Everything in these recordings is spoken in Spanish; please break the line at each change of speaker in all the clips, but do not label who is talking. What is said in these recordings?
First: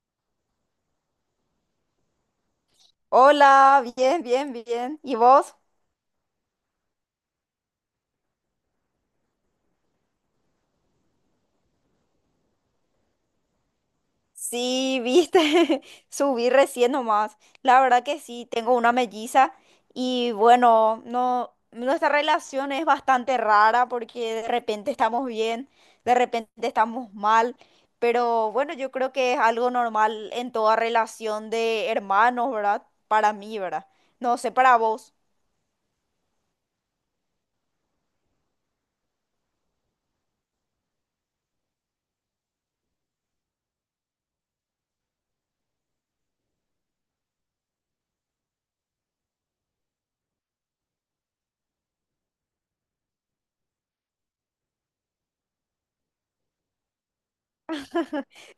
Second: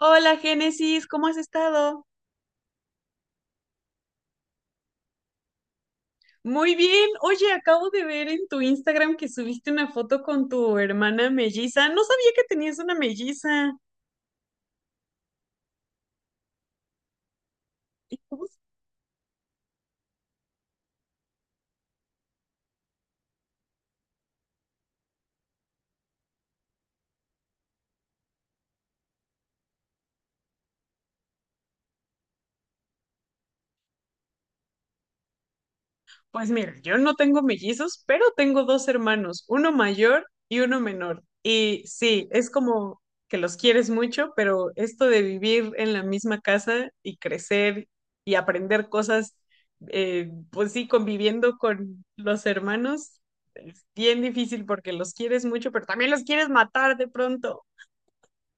Hola Génesis, ¿cómo has estado?
Hola, bien, bien, bien. ¿Y vos?
Muy bien. Oye, acabo de ver en tu Instagram que subiste una foto con tu hermana melliza. No sabía que tenías una melliza.
Sí, viste, subí recién nomás. La verdad que sí, tengo una melliza y bueno, no, nuestra relación es bastante rara porque de repente estamos bien, de repente estamos mal, pero bueno, yo creo que es algo normal en toda relación de hermanos, ¿verdad? Para mí, ¿verdad? No sé, para vos.
Pues mira, yo no tengo mellizos, pero tengo dos hermanos, uno mayor y uno menor. Y sí, es como que los quieres mucho, pero esto de vivir en la misma casa y crecer y aprender cosas, pues sí, conviviendo con los hermanos, es bien difícil porque los quieres mucho, pero también los quieres matar de pronto.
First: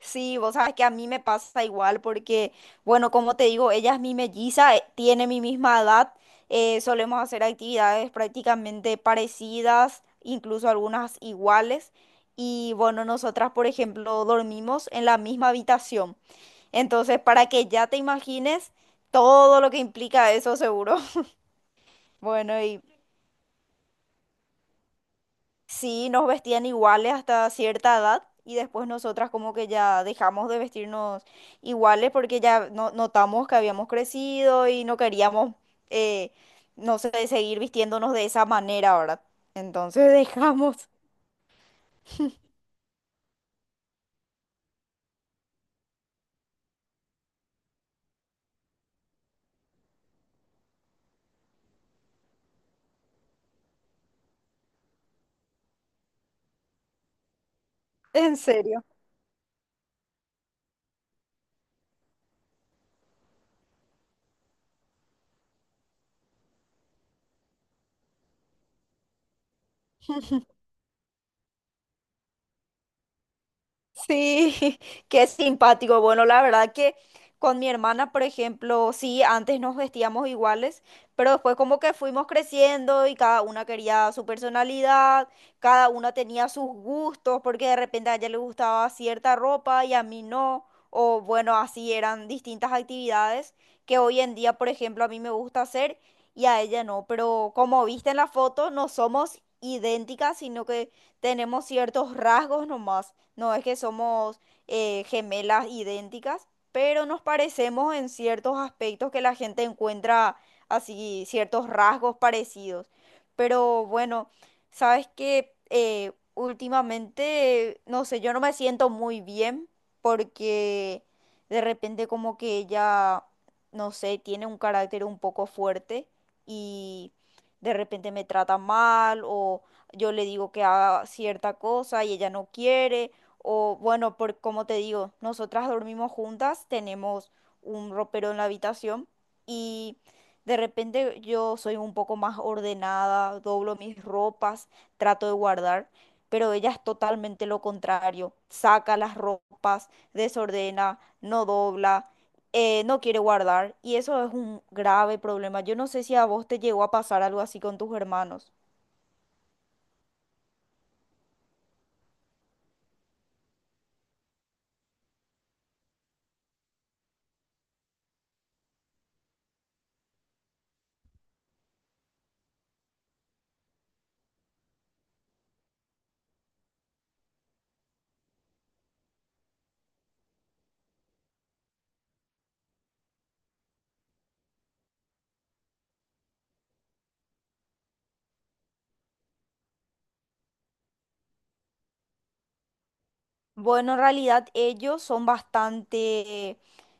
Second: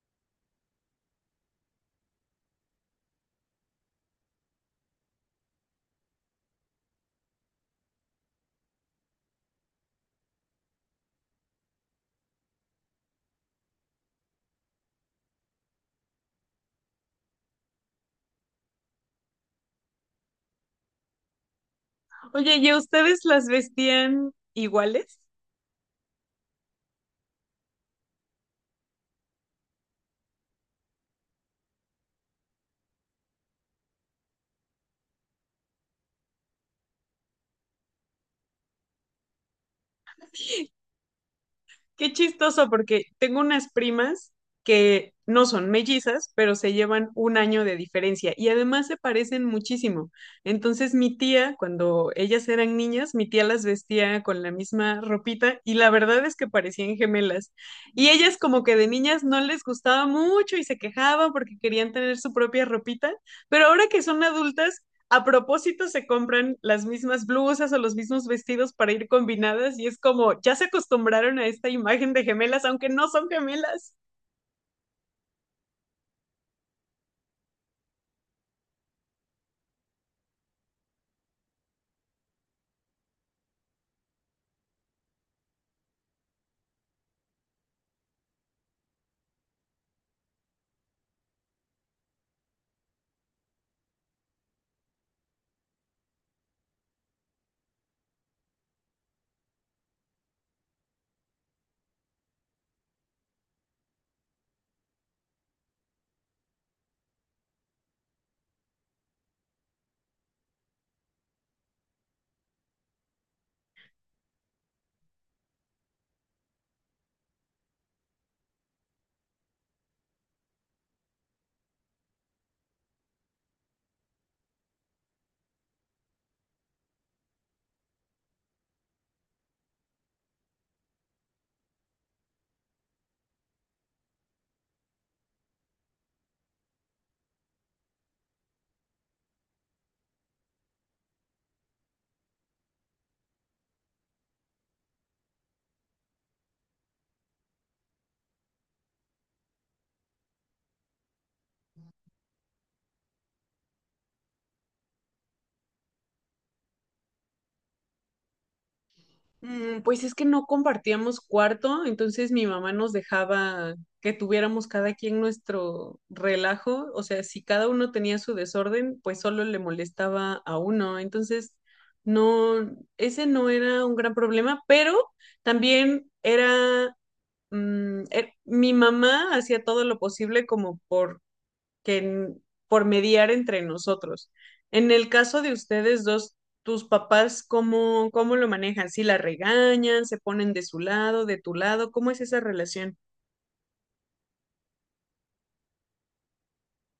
Sí, vos sabes que a mí me pasa igual porque, bueno, como te digo, ella es mi melliza, tiene mi misma edad, solemos hacer actividades prácticamente parecidas, incluso algunas iguales, y bueno, nosotras, por ejemplo, dormimos en la misma habitación. Entonces, para que ya te imagines todo lo que implica eso, seguro.
Oye,
Bueno,
¿y a
y
ustedes las vestían iguales?
sí, nos vestían iguales hasta cierta edad y después nosotras como que ya dejamos de vestirnos iguales porque notamos que habíamos crecido y no queríamos, eh, no sé, seguir vistiéndonos de esa manera ahora. Entonces dejamos,
Qué chistoso, porque tengo unas primas que no son mellizas, pero se llevan un año de diferencia y además se parecen muchísimo. Entonces mi tía, cuando ellas eran niñas, mi tía las vestía con la misma ropita y la verdad es que parecían gemelas. Y ellas
en
como que
serio.
de niñas no les gustaba mucho y se quejaban porque querían tener su propia ropita, pero ahora que son adultas, a propósito se compran las mismas blusas o los mismos vestidos para ir combinadas y es como, ya se acostumbraron a esta imagen de gemelas, aunque no son gemelas.
Sí, qué simpático. Bueno, la verdad que con mi hermana, por ejemplo, sí, antes nos vestíamos iguales, pero después como que fuimos creciendo y cada una quería su personalidad, cada una tenía sus gustos, porque de repente a ella le gustaba cierta ropa y a mí no, o bueno, así eran distintas actividades que hoy en día, por ejemplo, a mí me gusta hacer y a ella no, pero como viste en la foto, no somos idénticas, sino que tenemos ciertos rasgos nomás. No es que somos gemelas idénticas, pero nos parecemos en ciertos aspectos que la gente encuentra así, ciertos rasgos parecidos. Pero bueno, sabes que últimamente, no sé, yo no me siento muy bien porque de repente como que ella, no sé, tiene un carácter un poco fuerte y de repente me trata mal o yo le digo que haga cierta cosa y ella no quiere. O bueno, por como te digo, nosotras dormimos juntas, tenemos un ropero en la habitación y de repente yo soy un poco más ordenada, doblo mis ropas, trato de guardar, pero ella es totalmente lo contrario. Saca las ropas, desordena, no dobla, no quiere guardar y eso es un grave problema. Yo no sé si a vos te llegó a pasar algo así con tus hermanos.
Mm, pues es que no compartíamos cuarto, entonces mi mamá nos dejaba que tuviéramos cada quien nuestro relajo, o sea, si cada uno tenía su desorden, pues solo le molestaba a uno, entonces no, ese no era un gran problema, pero también era mi mamá hacía todo lo posible como por que, n- por mediar entre nosotros. En el caso de ustedes dos, tus papás, ¿cómo, cómo lo manejan? ¿Si la regañan, se ponen de su lado, de tu lado? ¿Cómo es esa relación?
Bueno, en realidad ellos son bastante,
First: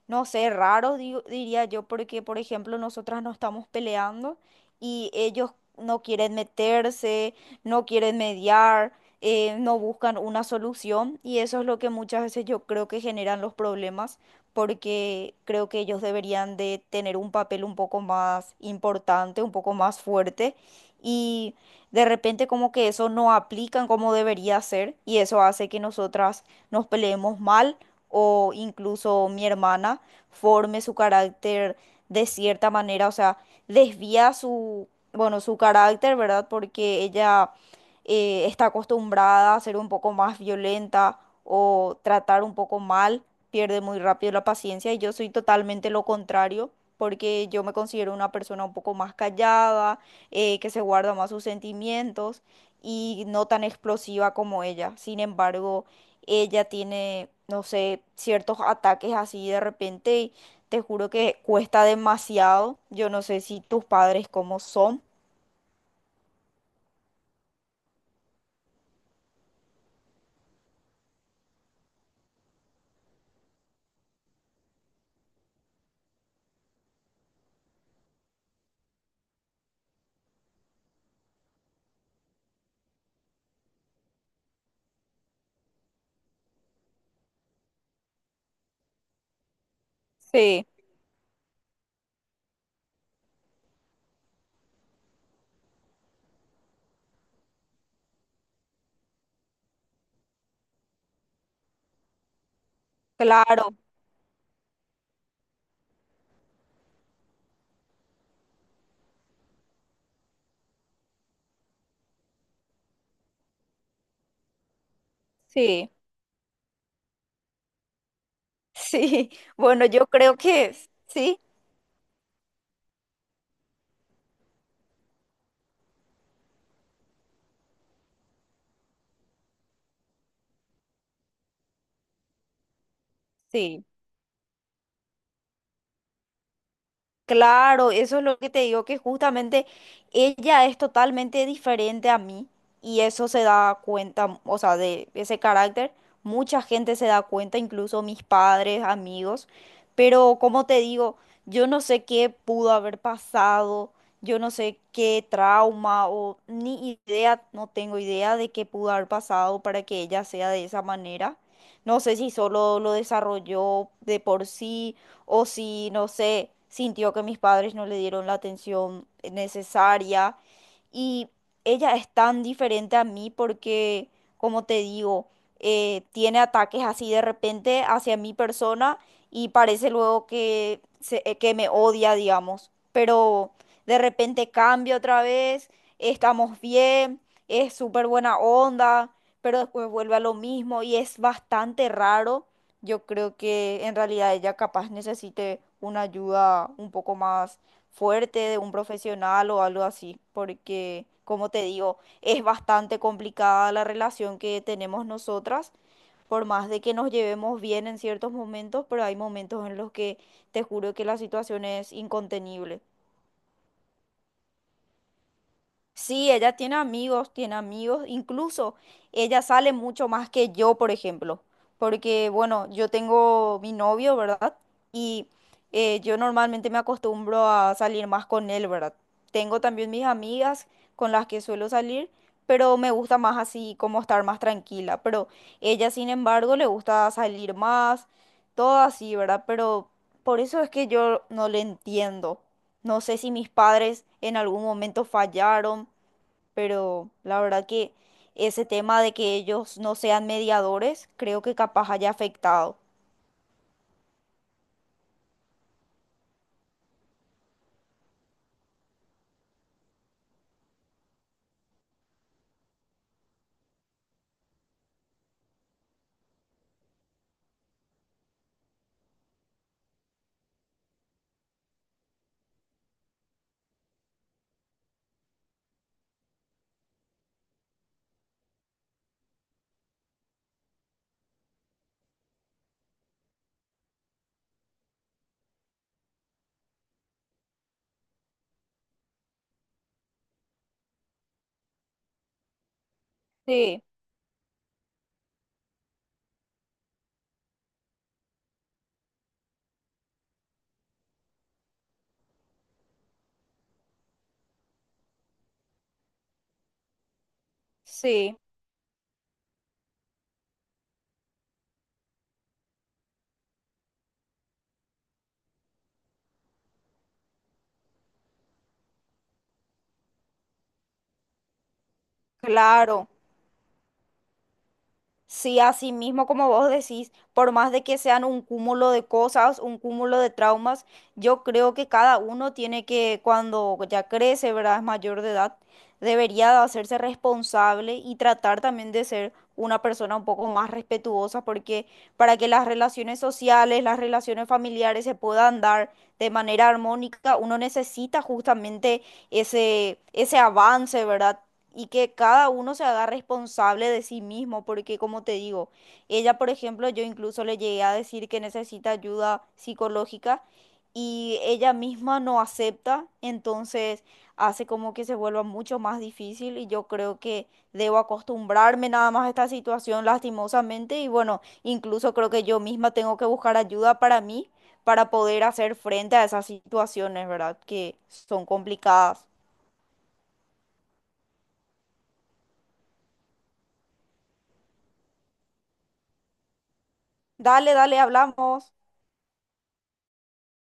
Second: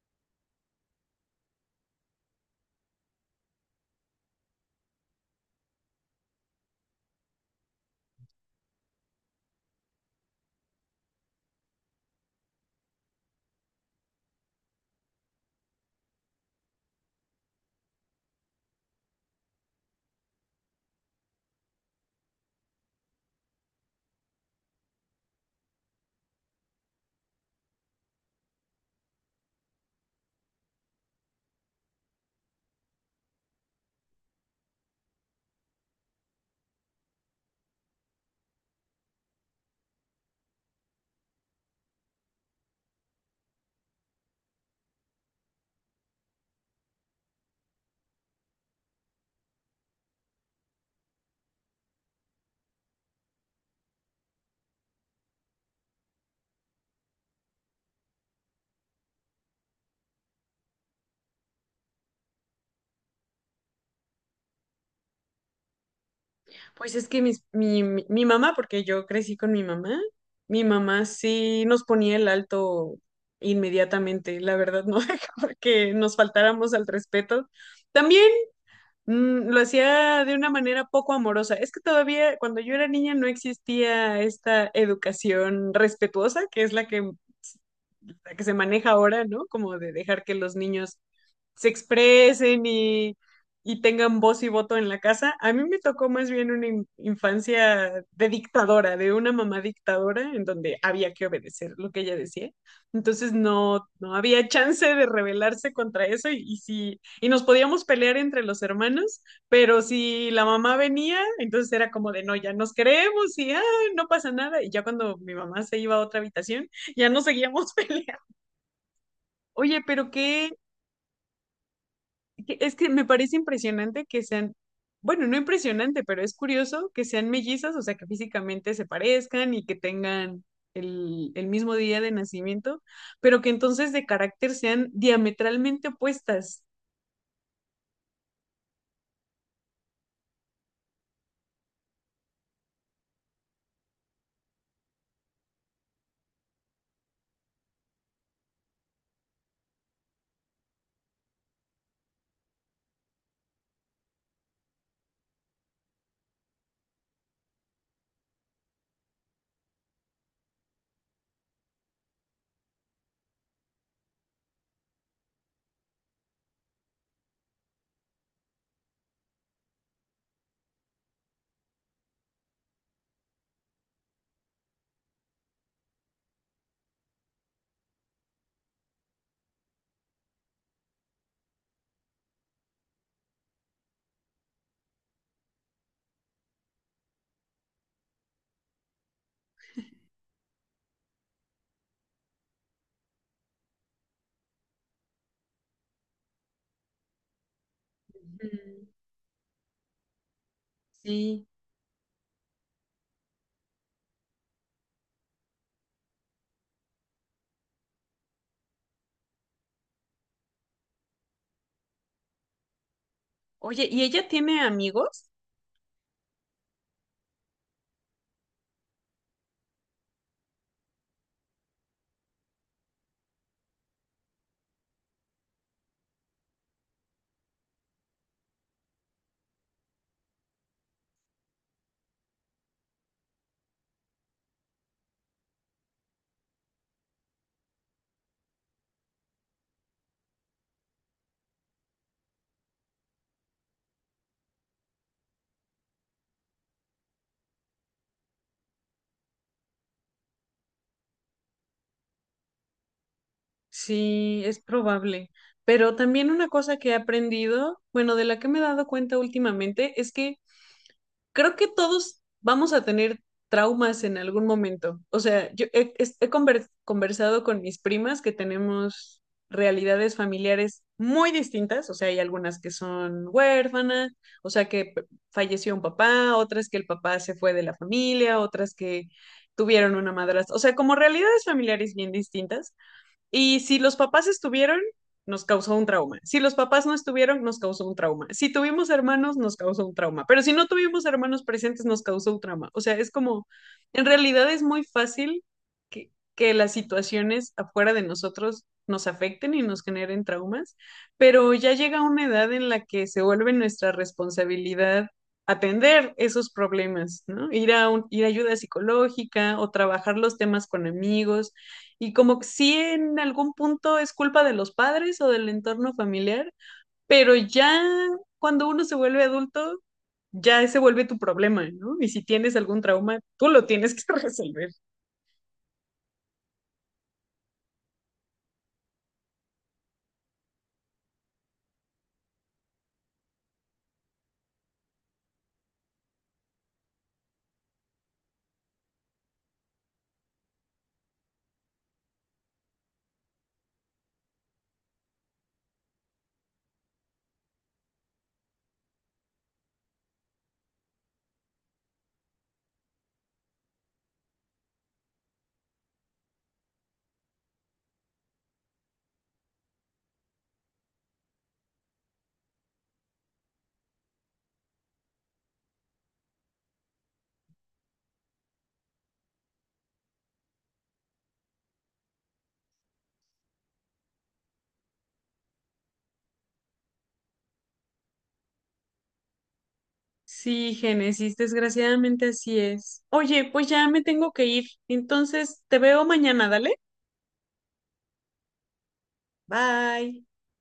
no sé, raros, diría yo, porque, por ejemplo, nosotras no estamos peleando y ellos no quieren meterse, no quieren mediar, no buscan una solución y eso es lo que muchas veces yo creo que generan los problemas, porque creo que ellos deberían de tener un papel un poco más importante, un poco más fuerte y de repente como que eso no aplican como debería ser y eso hace que nosotras nos peleemos mal o incluso mi hermana forme su carácter de cierta manera, o sea, desvía su, bueno, su carácter, ¿verdad? Porque ella está acostumbrada a ser un poco más violenta o tratar un poco mal, pierde muy rápido la paciencia y yo soy totalmente lo contrario. Porque yo me considero una persona un poco más callada, que se guarda más sus sentimientos y no tan explosiva como ella. Sin embargo, ella tiene, no sé, ciertos ataques así de repente y te juro que cuesta demasiado. Yo no sé si tus padres cómo son.
Pues es que mi mamá, porque yo crecí con mi mamá sí nos ponía el alto inmediatamente, la verdad no dejaba que nos faltáramos al respeto. También lo hacía de una manera poco amorosa. Es que todavía cuando yo era niña no existía esta educación respetuosa, que es la que se maneja ahora, ¿no? Como de dejar que los
Sí,
niños se expresen y tengan voz y voto en la casa. A mí me tocó más bien una infancia de dictadora, de una mamá dictadora, en donde había que obedecer lo que ella decía. Entonces
claro,
no, no había chance de rebelarse contra eso y sí, y nos podíamos pelear entre los hermanos, pero si la mamá venía, entonces era como de no, ya nos queremos y ah, no pasa nada. Y ya cuando mi mamá se
sí,
iba a otra habitación, ya no seguíamos peleando.
sí.
Oye,
Bueno, yo creo que sí.
Es que me parece impresionante que sean, bueno, no impresionante, pero es curioso que sean mellizas, o sea, que físicamente se parezcan y que tengan el mismo día de nacimiento, pero que
Sí.
entonces de carácter sean diametralmente opuestas.
Claro, eso es lo que te digo, que justamente ella es totalmente diferente a mí y eso se da cuenta, o sea, de ese carácter, mucha gente se da cuenta, incluso mis padres, amigos, pero como te digo, yo no sé qué pudo haber pasado, yo no sé qué trauma o ni idea, no tengo idea de qué pudo haber pasado para que ella sea de esa manera. No sé si solo lo desarrolló de por sí o si, no sé, sintió que mis padres no le dieron la atención necesaria. Y ella es tan diferente a mí porque, como te digo, tiene ataques así de repente hacia mi persona y parece luego que, que me odia, digamos. Pero de repente cambia otra vez, estamos bien, es súper buena onda, pero después vuelve a lo mismo y es bastante raro. Yo creo que en realidad ella capaz necesite una ayuda un poco más fuerte de un
Ujú.
profesional o algo así, porque
Sí.
como te digo, es bastante complicada la relación que tenemos nosotras, por más de que nos llevemos bien en ciertos momentos, pero hay momentos en los que te juro que la situación es incontenible.
Oye, ¿y ella tiene amigos?
Sí, ella tiene amigos, incluso ella sale mucho más que yo, por ejemplo, porque bueno, yo tengo mi novio, ¿verdad? Y yo normalmente me acostumbro a salir más con él, ¿verdad? Tengo también mis amigas con las que suelo salir, pero me gusta más así como estar más tranquila, pero ella, sin embargo, le gusta salir más, todo así, ¿verdad? Pero por eso es que yo no le entiendo. No sé si mis padres en algún momento fallaron, pero la verdad que ese tema de que ellos no sean mediadores, creo que capaz haya afectado.
Sí, es probable. Pero también una cosa que he aprendido, bueno, de la que me he dado cuenta últimamente, es que creo que todos vamos a tener traumas en algún momento. O sea, yo he, es- he conver- conversado con mis primas que tenemos realidades familiares muy distintas. O sea, hay algunas que son huérfanas, o sea, falleció un papá, otras que el papá se fue de la familia, otras que tuvieron una madrastra. O sea, como realidades familiares bien distintas. Y si los papás estuvieron, nos causó un trauma. Si los papás no estuvieron, nos causó un trauma. Si tuvimos hermanos, nos causó un trauma. Pero si no tuvimos hermanos presentes, nos causó un trauma. O sea, es como,
Sí,
en realidad es muy fácil que las situaciones afuera de nosotros nos afecten y nos generen traumas, pero ya llega una edad en la que se vuelve nuestra responsabilidad atender esos problemas, ¿no? Ir a
sí.
ayuda psicológica o trabajar los temas con amigos y como que sí en algún punto es culpa de los padres o del entorno familiar, pero ya cuando uno se vuelve adulto, ya se vuelve tu problema, ¿no? Y si tienes algún
Claro.
trauma, tú lo tienes que resolver.
Sí, así mismo como vos decís, por más de que sean un cúmulo de cosas, un cúmulo de traumas, yo creo que cada uno tiene que, cuando ya crece, ¿verdad? Es mayor de edad, debería de hacerse responsable y tratar también de ser una persona un poco más respetuosa, porque para que las relaciones sociales, las relaciones familiares se puedan dar de manera armónica, uno necesita justamente ese, ese avance, ¿verdad? Y que cada uno se haga responsable de sí mismo, porque como te digo, ella, por ejemplo, yo incluso le llegué a decir que necesita ayuda psicológica y ella misma no acepta, entonces hace como que se vuelva mucho más difícil y yo creo que debo acostumbrarme nada más a esta situación lastimosamente y bueno, incluso creo que yo misma tengo que buscar ayuda para mí para poder hacer frente a esas situaciones, ¿verdad? Que son complicadas.
Sí, Génesis, desgraciadamente así es. Oye, pues ya me tengo que ir, entonces te veo mañana, dale.
Dale, dale, hablamos.
Bye.